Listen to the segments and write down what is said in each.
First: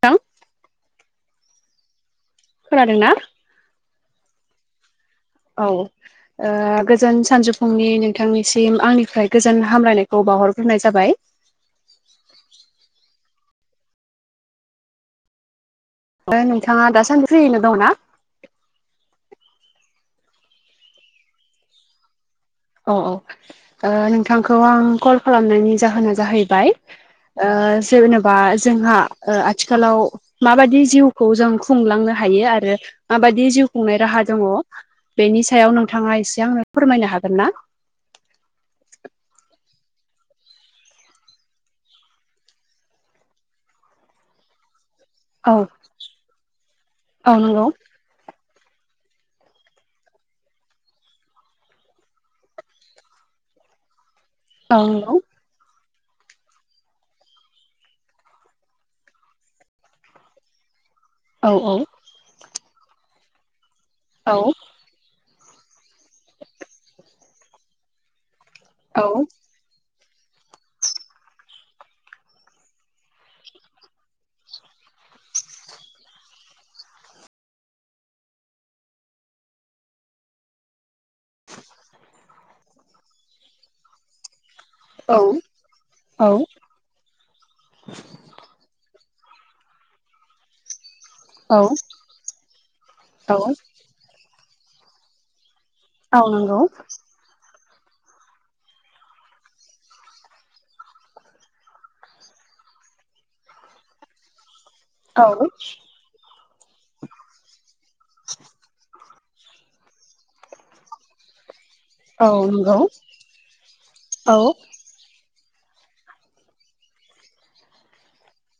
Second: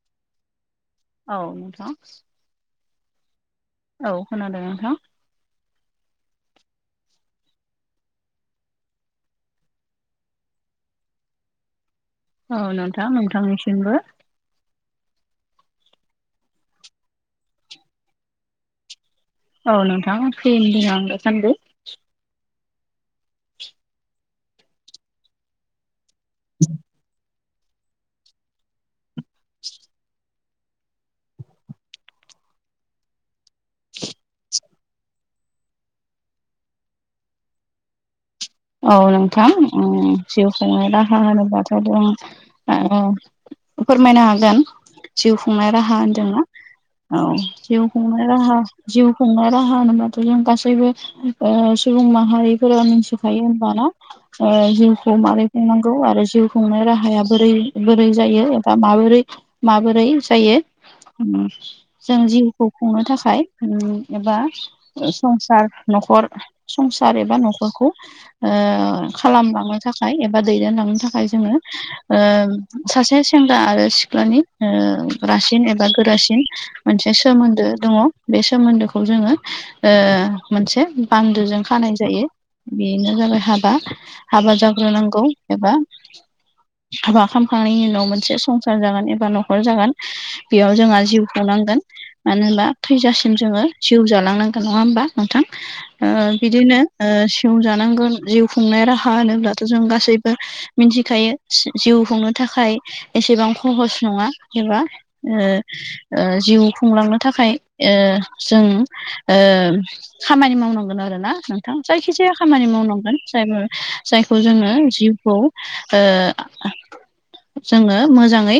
थां औ नोंथां। खोनादों ना? औ खोनादों नोंथां। औ। ओ गोजोन सानजौफुंनि नोंथांनिसिम आंनिफ्राय गोजोन हामलायनायखौ बावहरग्रोनाय जाबाय। औ नोंथां नोंथांनिसिमबो। ओ नोंथाङा दासान्दि फ्रियैनो दं ना? औ नोंथां फ्रियैनो दोङो आं दासान्दि। औ औ ओ नोंथांखौ आं कल खालामनायनि जाहोना जाहैबाय ओ जोनोबा जोंहा ओ आथिखालाव माबादि जिउखौ जों खुंलांनो हायो आरो माबादि जिउ खुंनाय राहा दङ बेनि सायाव नोंथाङा एसे आंनो फोरमायनो हागोन ना? औ नोंथां ओम जिउ खुंनाय राहा होनोबाथ' ओम फोरमायनो हागोन जिउ औ खुंनाय राहा होनदोंना औ जिउ खुंनाय राहा जिउ खुंनाय राहा होनोबाथ' जों गासैबो ओ सुबुं माहारिफोरा मिथिखायो होनबाना ओ औ नंगौ जिउखौ मारै खुंनांगौ आरो जिउ खुंनो राहाया बोरै बोरै जायो एबा माबोरै माबोरै जायो? ओम औ जों जिउखौ खुंनो थाखाय ओम औ एबा संसार न'खर संसार एबा न'खरखौ ओ औ खालामलांनो थाखाय एबा दैदेनलांनो थाखाय जोङो ओ सासे सेंग्रा आरो सिख्लानि ओ रासिन एबा गोरासिन मोनसे सोमोन्दो दङ बे सोमोन्दोखौ जोङो ओ मोनसे बानदोजों खानाय जायो बेनो जाबाय हाबा हाबा जा ग्रोनांगौ एबा हाबा खालामखांनायनि उनाव मोनसे संसार जागोन एबा न'खर जागोन बेयाव जोंहा जिउ औ खुंनांगोन मानो होनबा थैजासिम जोङो जिउ जालांनांगोन नङा होमबा नोंथां? ओ औ नंगौ बिदिनो ओ सिउ जानांगोन जिउ खुंनाय राहा होनोब्लाथ' जों गासैबो मिथिखायो जिउ खुंनो थाखाय एसेबां खहस नङा एबा औ ओ ओ जिउ खुंलांनो थाखाय ओ जों ओ खामानि मावनांगोन आरोना नोंथां औ जायखिजाया खामानि नंगौ मावनांगोन जायफोर औ जायखौ जोङो जिउखौ ओ जोङो मोजाङै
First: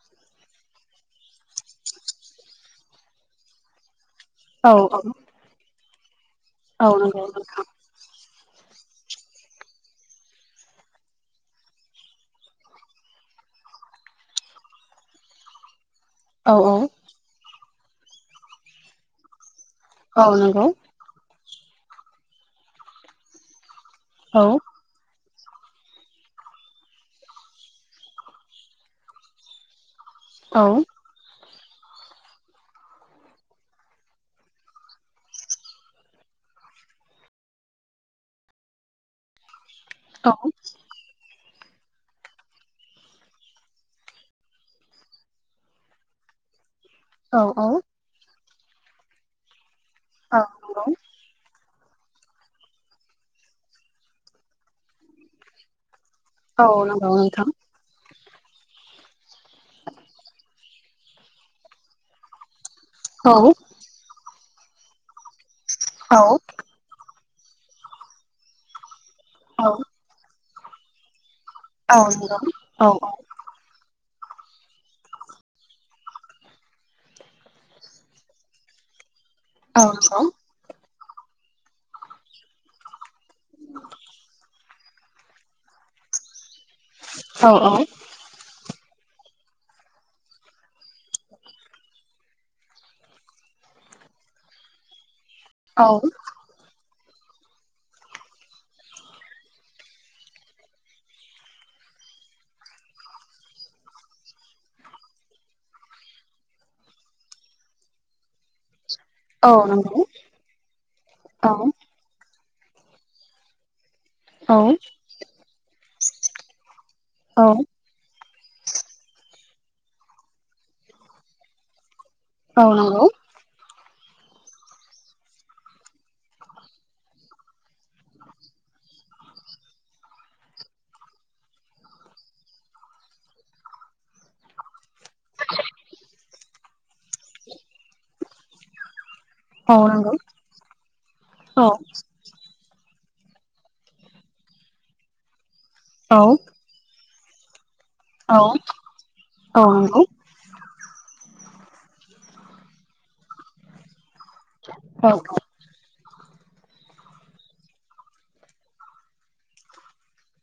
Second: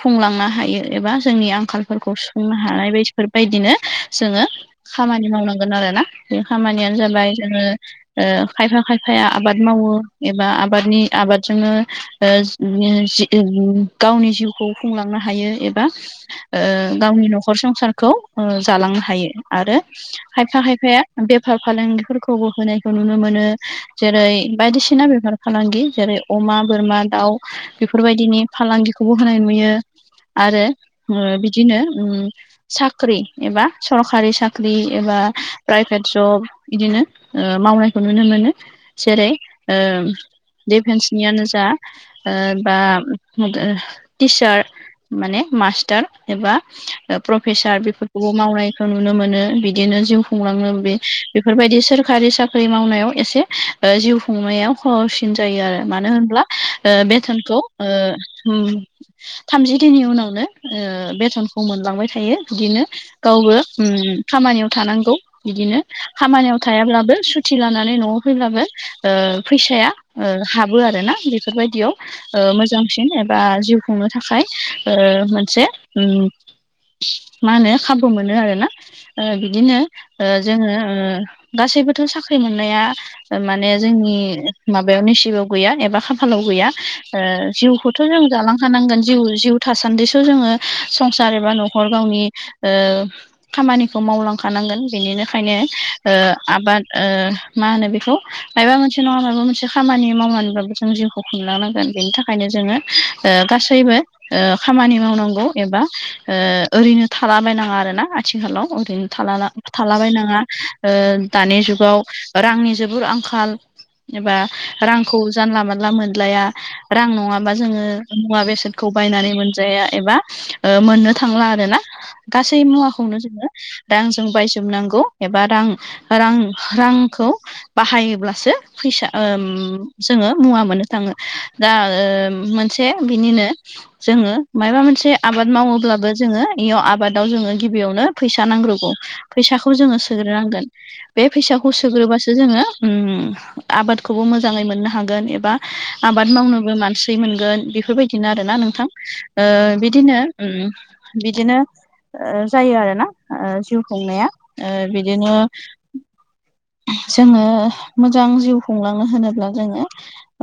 खुंलांनो हायो एबा जोंनि आंखालफोरखौ सुफुंनो हानाय बेफोरबायदिनो जोङो औ खामानि मावनांगोन आरोना बे औ खामानियानो नंगौ जाबाय जोङो नोंथां ओ खायफा खायफाया आबाद मावो एबा आबादनि आबादजोंनो ओ [unintelligible] गावनि जिउखौ खुंलांनो हायो एबा औ ओ औ गावनि न'खर संसारखौ ओ जालांनो हायो आरो औ खायफा नंगौ खायफाया बेफार फालांगिफोरखौबो होनायखौ नुनो मोनो जेरै औ बायदिसिना बेफार फालांगि जेरै अमा बोरमा दाउ बेफोरबायदिनि फालांगिखौबो होनाय नुयो। औ आरो बिदिनो ओ साख्रि एबा सरखारि साख्रि एबा प्राइभेट जब बिदिनो ओ मावनायखौ नुनो मोनो जेरै ओ औ डिफेन्सनियानो जा ओ बा इदि टिसार माने मास्टार एबा ओ औ नंगौ प्रफेसार बेफोरखौबो मावनायखौ नुनो मोनो बिदिनो जिउ खुंलाङो बे बेफोरबायदि सोर सरखारि साख्रि मावनायाव एसे जिउ खुंनायाव हर'सिन जायो आरो मानो होनब्ला औ ओ नंगौ नोंथां बेथनखौ ओ उम थामजि दिननि उनावनो बेथनखौ मोनलांबाय थायो बिदिनो। औ गावबो ओम खामानियाव थानांगौ बिदिनो औ खामानियाव थायाब्लाबो सुथि लानानै न'आव फैब्लाबो ओ औ फैसाया हाबो आरोना बे फोरबायदियाव औ नंगौ औ ओ मोजांसिन नंगौ ए बा जिउ खुंनो थाखाय ओ मोनसे ओ मा होनो खाबु मोनो आरोना। ओ बि औ नंगौ औ नंगौ औ नंगौ औ नंगौ औ नंगौ औ दिनो ओ जोङो ओ गासैबोथ' साख्रि मोननाया माने जोंनि माबायाव नसिबाव गैया एबा खाफालाव गैया ओ नंगौ औ नंगौ औ जिउखौ थ' जों जालांखानांगोन जिउ जिउ थासान्दि स' जोङो संसार एबा न'खर गावनि ओ खामानिखौ मावलांखानांगोन बेनिनिखायनो ओ आबाद ओ मा होनो बेखौ मायबा मोनसे नङा माबा मोनसे खामानि मावनानैब्लाबो जों जिउ खौ खुंलांनांगोन बेनि थाखायनो जोङो ओ गासैबो ओ खामानि मावनांगौ एबा ओ ओरैनो थालाबायनाङा आरोना आथिखालाव ओरैनो थालाला थालाबायनाङा दानि जुगाव रांनि जोबोर आंखाल। एबा रांखौ जानला मोनाला मोनलाया रां नङाबा जोङो मुवा बेसादखौ बायनानै मोनजाया एबा ओ मोननो थांला आरोना। गासै मुवाखौनो जोङो रांजों बायजोबनांगौ एबा रां रां रांखौ बाहायोब्लासो फैसा ओम जोङो मुवा मोननो थाङो। दा ओ मोनसे बेनिनो जोङो मायबा मोनसे आबाद मावोब्लाबो जोङो इयाव आबादाव जोङो गिबियावनो फैसा नांग्रोगौ। फैसाखौ जोङो सोग्रोनांगोन बे फैसाखौ सोग्रो बासो जोङो आबादखौबो मोजाङै मोननो हागोन एबा आबाद मावनोबो मानसि मोनगोन बेफोरबायदिनो आरोना नोंथां। ओ बिदिनो ओम बिदिनो ओ जायो आरोना जिउ खुंनाया। ओ बिदिनो जोङो मोजां जिउ खुंलांनो होनोब्ला जोङो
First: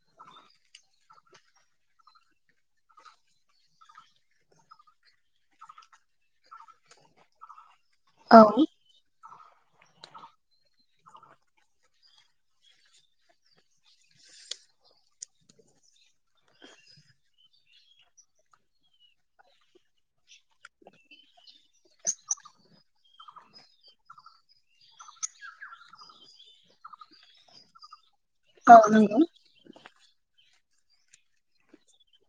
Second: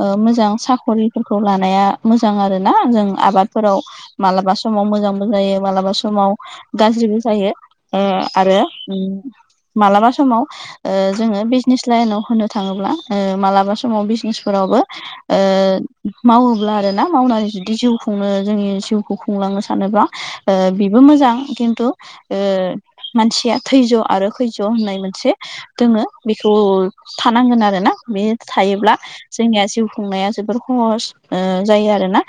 ओ मोजां साख'रिफोरखौ लानाया मोजां आरो ना जों आबादफोराव मालाबा समाव मोजांबो जायो मालाबा समाव गाज्रिबो जायो। ओ आरो मालाबा समाव ओ जोङो बिजनेस लाइनाव होनो थाङोब्ला ओ मालाबा समाव बिजनेसफोरावबो ओ मावोब्ला आरोना मावनानै जुदि जिउ खुंनो जोंनि जिउखौ खुंलांनो सानोबा बिबो मोजां खिन्थु मानसिया थैज' आरो खैज्य' होननाय मोनसे दोङो बेखौ थानांगोन आरोना बे थायोब्ला जोंनिया जिउ खुंनाया जोबोर सहस जायो आरोना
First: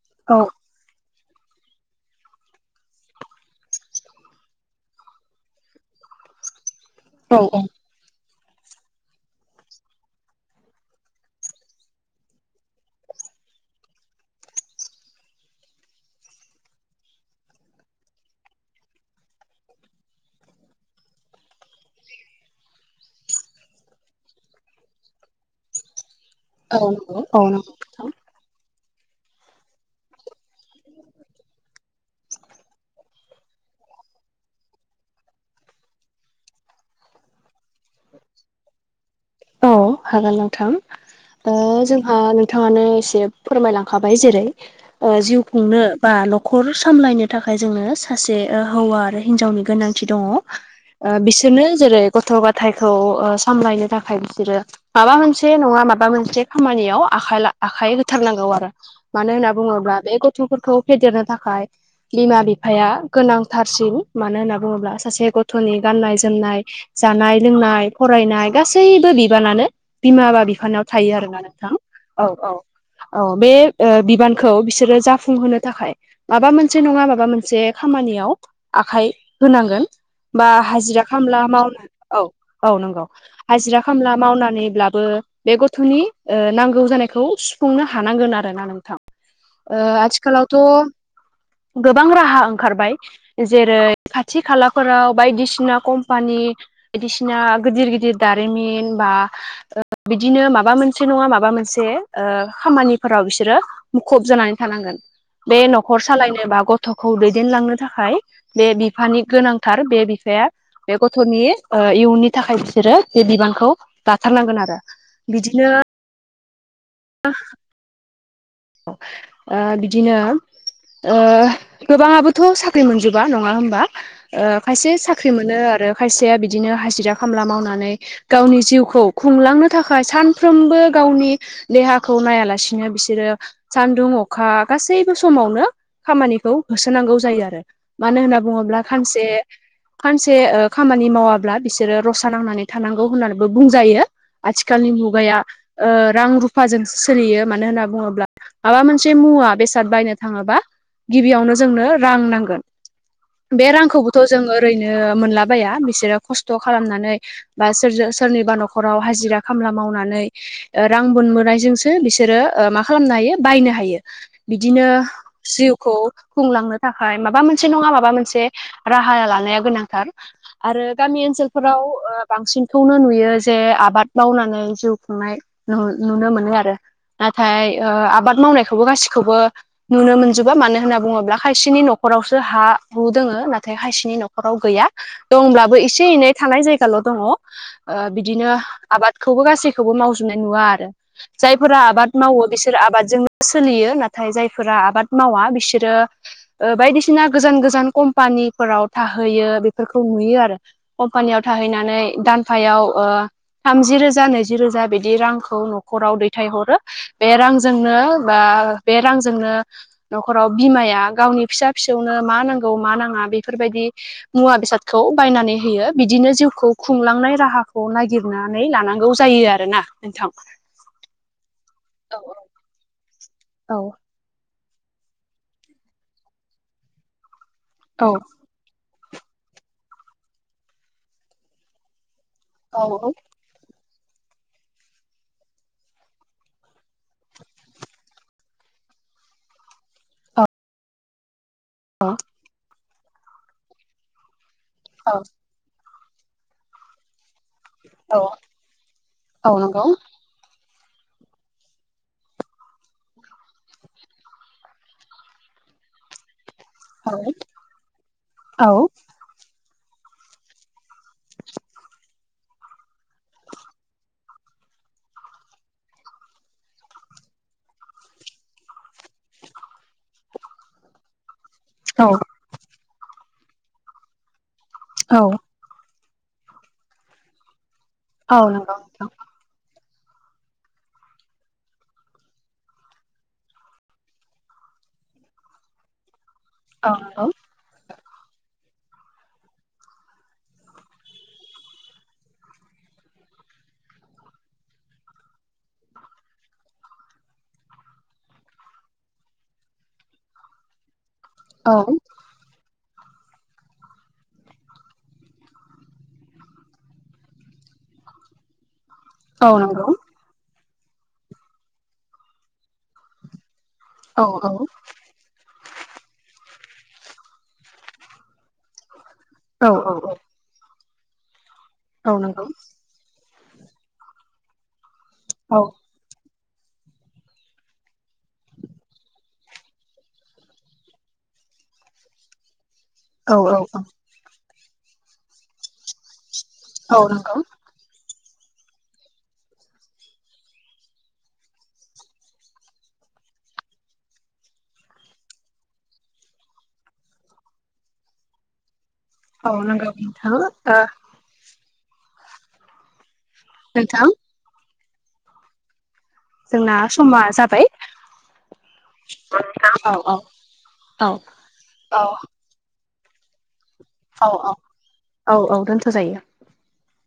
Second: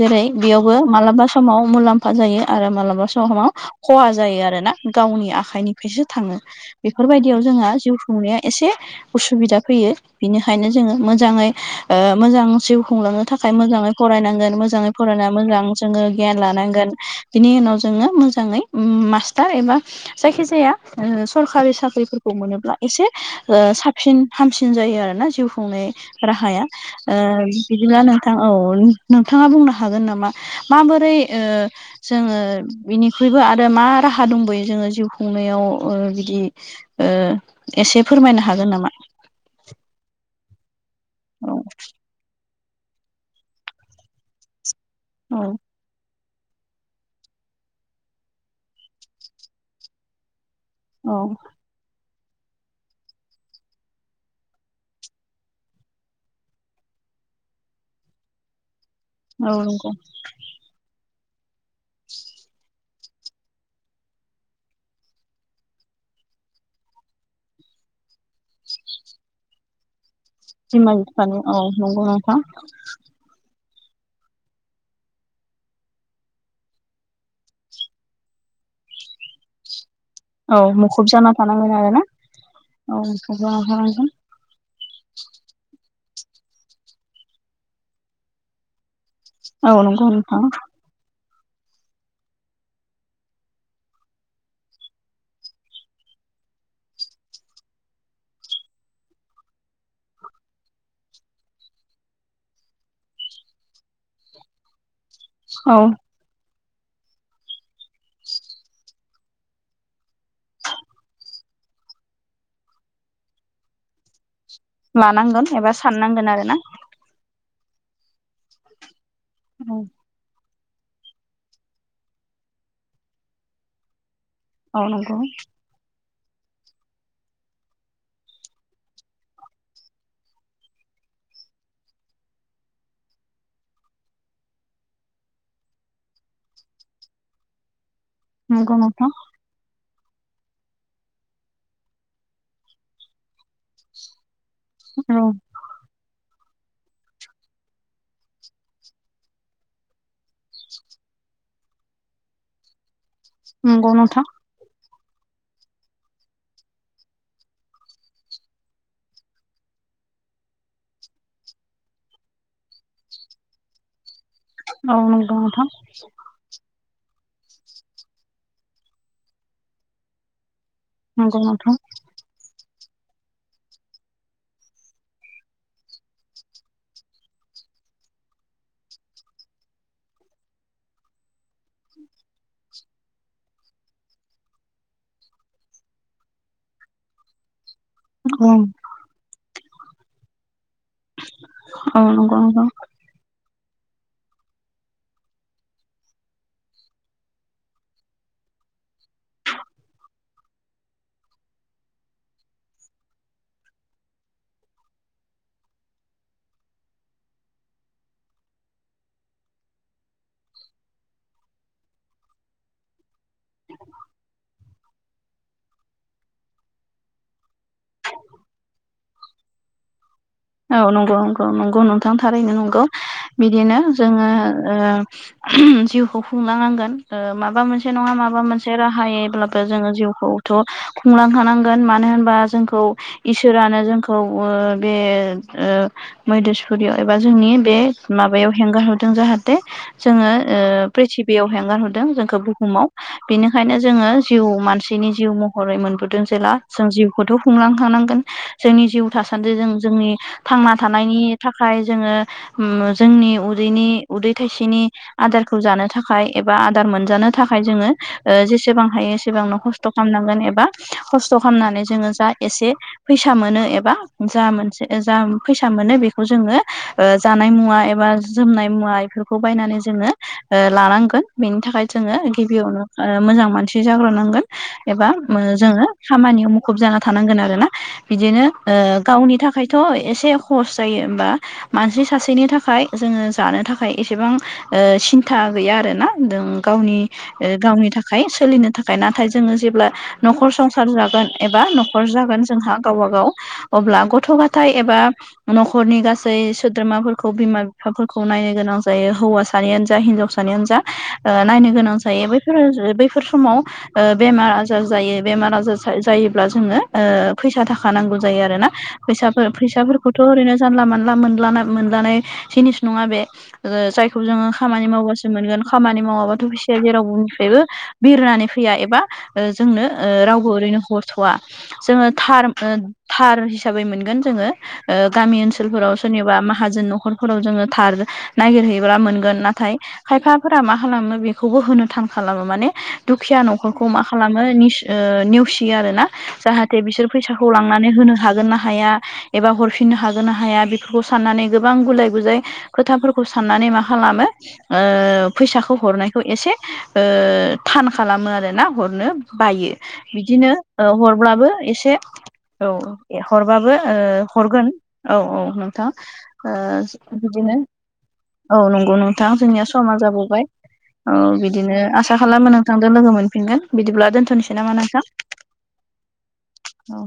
जेरै बेयाव मालाबा समाव मुलाम्फा जायो आरो मालाबा समाव खहा जायो आरो ना गावनि आखाइनिफ्रायसो थाङो बेफोरबायदियाव जोंहा जिउ बुंंनाया एसे उसुबिदा फैयो बिनिखायनो जोङो मोजाङै मोजां जिउ खुंलांनो थाखाय मोजाङै फरायनांगोन मोजाङै फरायना मोजां जोङो गियान लानांगोन बिनि उनाव जोङो मोजाङै मास्टार एबा जायखिजाया सरकारि साख्रि खौ मोनोब्ला एसे साबसिन हामसिन जायो आरोना जिउ खुंनाय राहाया ओ बिदिब्लानो नोंथां औ नोंथाङा बुंनो हागोन नामा माबोरै जोङो बिनिख्रुइबो आरो मा राहा दंबयो जोङो जिउ खुंनायाव बिदि एसे फोरमायनो हागोन नामा औ हागोन नोंथां औ ओ जोंहा बिथाङानो एसे फोरमायलांखाबाय जेरै औ जिउ खुंनो बा न'खर सामलायनो थाखाय जोंनो सासे हौवा आरो हिनजावनि गोनांथि दङ औ बिसोरनो जेरै गथ' गथायखौ सामलायनो थाखाय बिसोरो माबा मोनसे नङा माबा मोनसे खामानियाव आ आखाइ होथारनांगौ आरो मानो होनना औ नंगौ बुङोब्ला बे गथ'फोरखौ फेदेरनो थाखाय बिमा बिफाया गोनांथारसिन मानो होनना बुङोब्ला सासे गथ'नि गाननाय जोमनाय जानाय लोंनाय फरायनाय गासैबो बिबानानो बिमा बा बिफानाव बिमा थायो बिफानि आरोना औ नोंथां नंगौ औ नोंथां औ औ बे बिबानखौ बिसोरो जाफुंहोनो थाखाय माबा मोनसे नङा माबा मोनसे खामानियाव आखाइ होनांगोन बा औ हाजिरा मुखुब जाना खामला थानांगोन मावना आरो ना औ औ नंगौ मुखुब जाना हाजिरा थानांगोन खामला मावनानैब्लाबो बे गथ'नि नांगौ जानायखौ सुफुंनो हानांगोन आरोना नोंथां औ नंगौ नोंथां आथिखालावथ' गोबां राहा ओंखारबाय जेरै खाथि खालाफोराव बायदिसिना कम्पानि बायदिसिना गिदिर गिदिर दारिमिन बा ओ बिदिनो माबा मोनसे नङा माबा मोनसे खामानिफोराव बिसोरो मुखुब जानानै थानांगोन बे औ न'खर सालायनो बा गथ'खौ दैदेनलांनो थाखाय बे बिफानि गोनांथार बे बिफाया बे गथ'नि इयुननि थाखाय बिसोरो बे बिबानखौ लाथारनांगोन आरो। लानांगोन बिदिनो एबा साननांगोन आरो ना [unintelligible] ओ औ बिदिनो ओ गोबाङाबोथ' साख्रि मोनजोबा नङा होमबा? ओ औ खायसे नंगौ साख्रि मोनो आरो खायसेया बिदिनो हाजिरा खामला मावनानै गावनि जिउखौ खुंलांनो थाखाय सानफ्रोमबो गावनि देहाखौ नायालासिनो बिसोरो सानदुं अखा गासैबो समावनो खामानिखौ होसोनांगौ जायो आरो। मानो होनना नंगौ बुङोब्ला नोंथां खानसे सानसे ओ खामानि मावाब्ला बिसोरो रसा नांनानै थानांगौ होननानैबो बुंजायो। आथिखालनि औ मुगाया ओ रां रुफाजोंसो सोलियो मानो होनना बुङोब्ला माबा मोनसे मुवा बेसाद बायनो थाङोबा गिबियावनो जोंनो रां नांगोन बे नंगौ रांखौबोथ' नोंथां जों ओरैनो मोनलाबाया बिसोरो खस्थ' खालामनानै बा सोरजो सोरनिबा न'खराव हाजिरा खामला मावनानै [inaudible] बिदिनो औ नंगौ नोंथां जिउखौ खुंलांनो थाखाय माबा मोनसे नङा माबा मोनसे राहा लानाया गोनांथार, आरो गामि नंगौ नोंथां ओनसोलफोराव ओ बांसिनखौनो नुयो जे आबाद मावनानै जिउ खुंनाय नु-नुनो मोनो आरो। नाथाय ओ आबाद मावनायखौबो गासिखौबो नुनो मोनजोबा। मानो होनना बुङोब्ला खायसेनि न'खरावसो हा हु दोङो नाथाय खायसेनि न'खराव गैया। दंब्लाबो एसे एनै थानाय जायगाल' दङ। ओ बिदिनो औ आबादखौबो गासैखौबो मावजोबनाय नुवा आरो। जायफोरा औ आबाद नंगौ मावो नोंथां बिसो आबादजोंनो सोलियो नाथाय जायफोरा आबाद मावा बिसोरो ओ बायदिसिना गोजान गोजान कम्पानिफोराव थाहैयो बेफोरखौ नुयो आरो। कम्पानियाव थाहैनानै दानफायाव ओ थामजि रोजा नैजि रोजा बिदि रांखौ न'खराव दैथायहरो, बे रांजों जोंनो बा बे रांजोंनो न'खराव बिमाया गावनि फिसा फिसौनो मा नांगौ मा नाङा बेफोरबायदि मुवा बेसादखौ बायनानै होयो बिदिनो जिउखौ खुंलांनाय राहाखौ नागिर बुथुमनानै लानांगौ जायो आरो ना नोंथां। औ नंगौ नंगौ नंगौ नोंथां औ थारैनो नंगौ। बिदिनो जोङो ओ जिउखौ खुंलनांगोन ओ माबा मोनसे मोनसे औ नङा माबा मोनसे राहायैब्लाबो जोङो जिउखौथ' खुंलांखानांगोन मानो होनबा जोंखौ औ इसोरानो जोंखौ ओ बे मैधेसपुरियाव एबा जोंनि बे माबायाव हेंगार हरदों जाहाथे जोङो ओ प्रिथिबियाव हेंगारहरदों औ जोंखौ बुहुमाव बिनिखायनो जोङो जिउ मानसिनि जिउ मह हरै मोनबोदों जेला जों जिउखौथ' औ खुंलांखानांगोन, जोंनि जिउ औ थासान्दि जों नंगौ जोंनि थांना थानायनि थाखाय जोङो उम जोंनि उदैनि उदै थाइसेनि आदारखौ जानो थाखाय एबा आदार मोनजानो थाखाय जोङो ओ औ जेसेबां हायो एसेबांनो खस्थ' थ खालामनांगोन एबा खस्थ' खालामनानै जोङो जा एसे फैसा मोनो एबा जा मोनसे जा फैसा मोनो बेखौ जोङो ओ जानाय मुवा एबा जोमनाय मुवा बेफोरखौ बायनानै जोङो ओ लानांगोन बेनि थाखाय औ जोङो गिबियावनो ओ मोजां मानसि जाग्रोनांगोन एबा औ ओ जोङो खामानियाव मुखुब जाना थानांगोन आरोना बिदिनो औ नंगौ ओ नोंथां गावनि था थ' एसे हस जायो होनबा मानसि सासेनि थाखाय जोङो जानो थाखाय एसेबां ओ सिन्था गैया आरो ना। जों औ गावनि नंगौ ओ गावनि थाखाय सोलिनो थाखाय नाथाय जोङो जेब्ला न'खर संसार जागोन एबा न'खर जागोन जोंहा गावबा गाव अब्ला गथ' गथ ग'थाय एबा न'खरनि गासै सोद्रोमाफोरखौ बिमा बिफाफोरखौ नायनो गोनां जायो हौवाासानियानो जा हिनजावसा सानियानोजा ओ नायनो औ गोनां जायो बैफोर बैफोर समाव ओ बेमार आजार जायो, बेमार आजार जायोब्ला जोङो ओ जोंनो फैसा थाखा नांगौ जायो आरो ना। फैसा औ नंगौ फैसाफोरखौथ' ओरैनो जानला मानला मोनला मोनलानाय जिनिस नङा बे ओ जायखौ औ जोङो खामानि मावगासि बासो मोनगोन खामानि मावाबाथ' फैसाया जेरावनिफ्रायबो बिरनानै फैया एबा ओ औ जोंनो ओ औ रावबो ओरैनो हरथ'वा जोङो औ थार नंगौ ओह थार हिसाबै मोनगोन जोङो ओ गामि औ ओनसोलफोराव सोरनिबा माहाजोन न'खरफोराव जोङो थार नागिरहैयोब्ला मोनगोन नाथाय खायफाफोरा मा खालामो बेखौबो होनो थान खालामो माने औ दुखिया औ औ न'खरखौ मा खालामो निस ओ नेवसियो आरो ना जाहाथे औ बिसोर नंगौ फैसाखौ लां नानै होनो हागोन ना हाया एबा हरफिननो हागोन ना हाया बेफोरखौ साननानै गोबां गुलाय गुजाय खोथाफोरखौ साननानै मा खालामो ओ फैसाखौ हरनायखौ एसे ओह थान खालामो आरो ना हरनो औ बायो। नंगौ नोंथां बिदिनो ओ हरब्लाबो एसे औ हरबाबो ओ नोंथां हरगोन औ औ नोंथां जोंना ओह समा बिदिनो जाबाय औ नंगौ नोंथां, जोंनिया औ समा औ औ जाबोबाय। औ बिदिनो आसा औ खालामो नों थांदो लोगो मोनफिनगोन। बिदिब्ला औ दोन्थ'नोसै नामा नोंथां? औ औ दोनथ' जायो औ।